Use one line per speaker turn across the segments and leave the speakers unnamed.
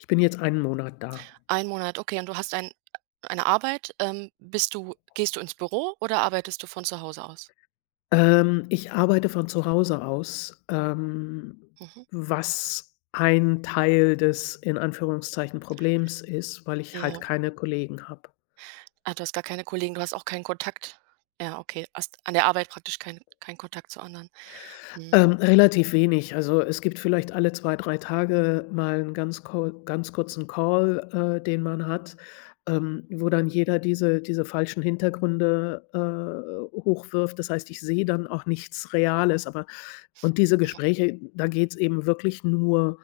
Ich bin jetzt 1 Monat da.
1 Monat, okay. Und du hast ein eine Arbeit. Ähm, bist du gehst du ins Büro oder arbeitest du von zu Hause aus?
Ähm, ich arbeite von zu Hause aus, ähm,
Mhm.
was ein Teil des, in Anführungszeichen, Problems ist, weil ich halt
Ja.
keine Kollegen habe.
Ah, du hast gar keine Kollegen, du hast auch keinen Kontakt? Ja, okay, hast an der Arbeit praktisch keinen keinen Kontakt zu anderen. Mhm.
Ähm, relativ wenig, also, es gibt vielleicht alle 2, 3 Tage mal 'n ganz Call ganz kurzen Call, äh, den man hat, ähm, wo dann jeder diese diese falschen Hintergründe, äh, hochwirft. Das heißt, ich sehe dann auch nichts Reales, aber und diese
Mhm.
Gespräche, da geht es eben wirklich nur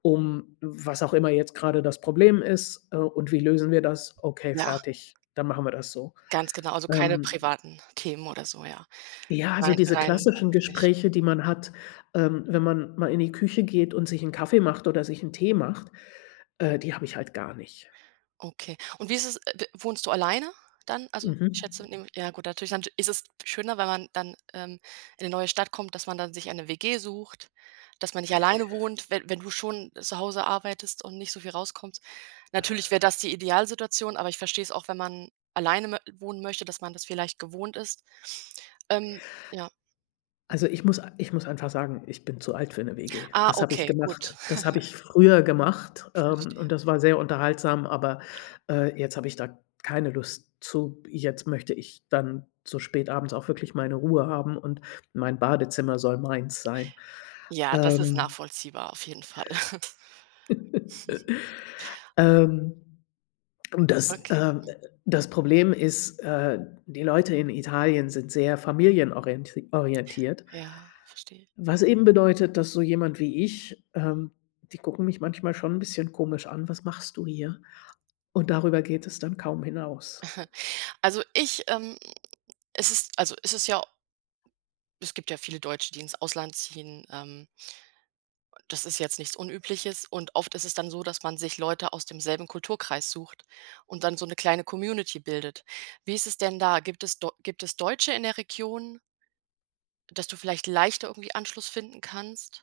um was auch immer jetzt gerade das Problem ist, äh, und wie lösen wir das, okay
Ja.
fertig, dann machen wir das so,
Ganz genau. Also, keine
ähm
privaten Themen oder so, ja,
Ja, also,
rein
diese
rein
klassischen
beruflich.
Gespräche, die man hat, ähm, wenn man mal in die Küche geht und sich 'n Kaffee macht oder sich 'n Tee macht, äh, die habe ich halt gar nicht.
Okay. Und wie ist es, äh, d wohnst du alleine dann? Also,
Mhm.
ich schätze in ja gut, natürlich dann sch ist es schöner, wenn man dann, ähm, in 'ne neue Stadt kommt, dass man dann sich eine WG sucht, dass man nicht alleine wohnt, wenn wenn du schon zu Hause arbeitest und nicht so viel rauskommst. Natürlich wär das die Idealsituation, aber ich verstehe es auch, wenn man alleine mö wohnen möchte, dass man das vielleicht gewohnt ist. Ähm, ja.
Also,
Mhm.
ich muss a ich muss einfach sagen, ich bin zu alt für 'ne WG.
Ah,
Das habe ich
okay,
gemacht
gut.
das habe ich früher gemacht, ähm, und
Verstehe.
das war sehr unterhaltsam, aber, äh, jetzt habe ich da keine Lust zu, jetzt möchte ich dann so spät abends auch wirklich meine Ruhe haben und mein Badezimmer soll meins sein,
Ja, das ist
ähm
nachvollziehbar auf jeden Fall.
ähm, und das,
Okay,
ähm,
mhm.
äh das Problem ist, äh, die Leute in Italien sind sehr familienorienti orientiert
Ja, verstehe.
was eben bedeutet, dass so jemand wie ich, ähm die gucken mich manchmal schon 'n bisschen komisch an: „Was machst du hier?“ Und darüber geht es dann kaum hinaus.
Also, ich, ähm es ist also, es ist ja Es gibt ja viele Deutsche, die ins Ausland ziehen, ähm das ist jetzt nichts Unübliches. Und oft ist es dann so, dass man sich Leute aus demselben Kulturkreis sucht und dann so 'ne kleine Community bildet. Wie ist es denn da? Gibt es do gibt es Deutsche in der Region? Dass du vielleicht leichter irgendwie Anschluss finden kannst?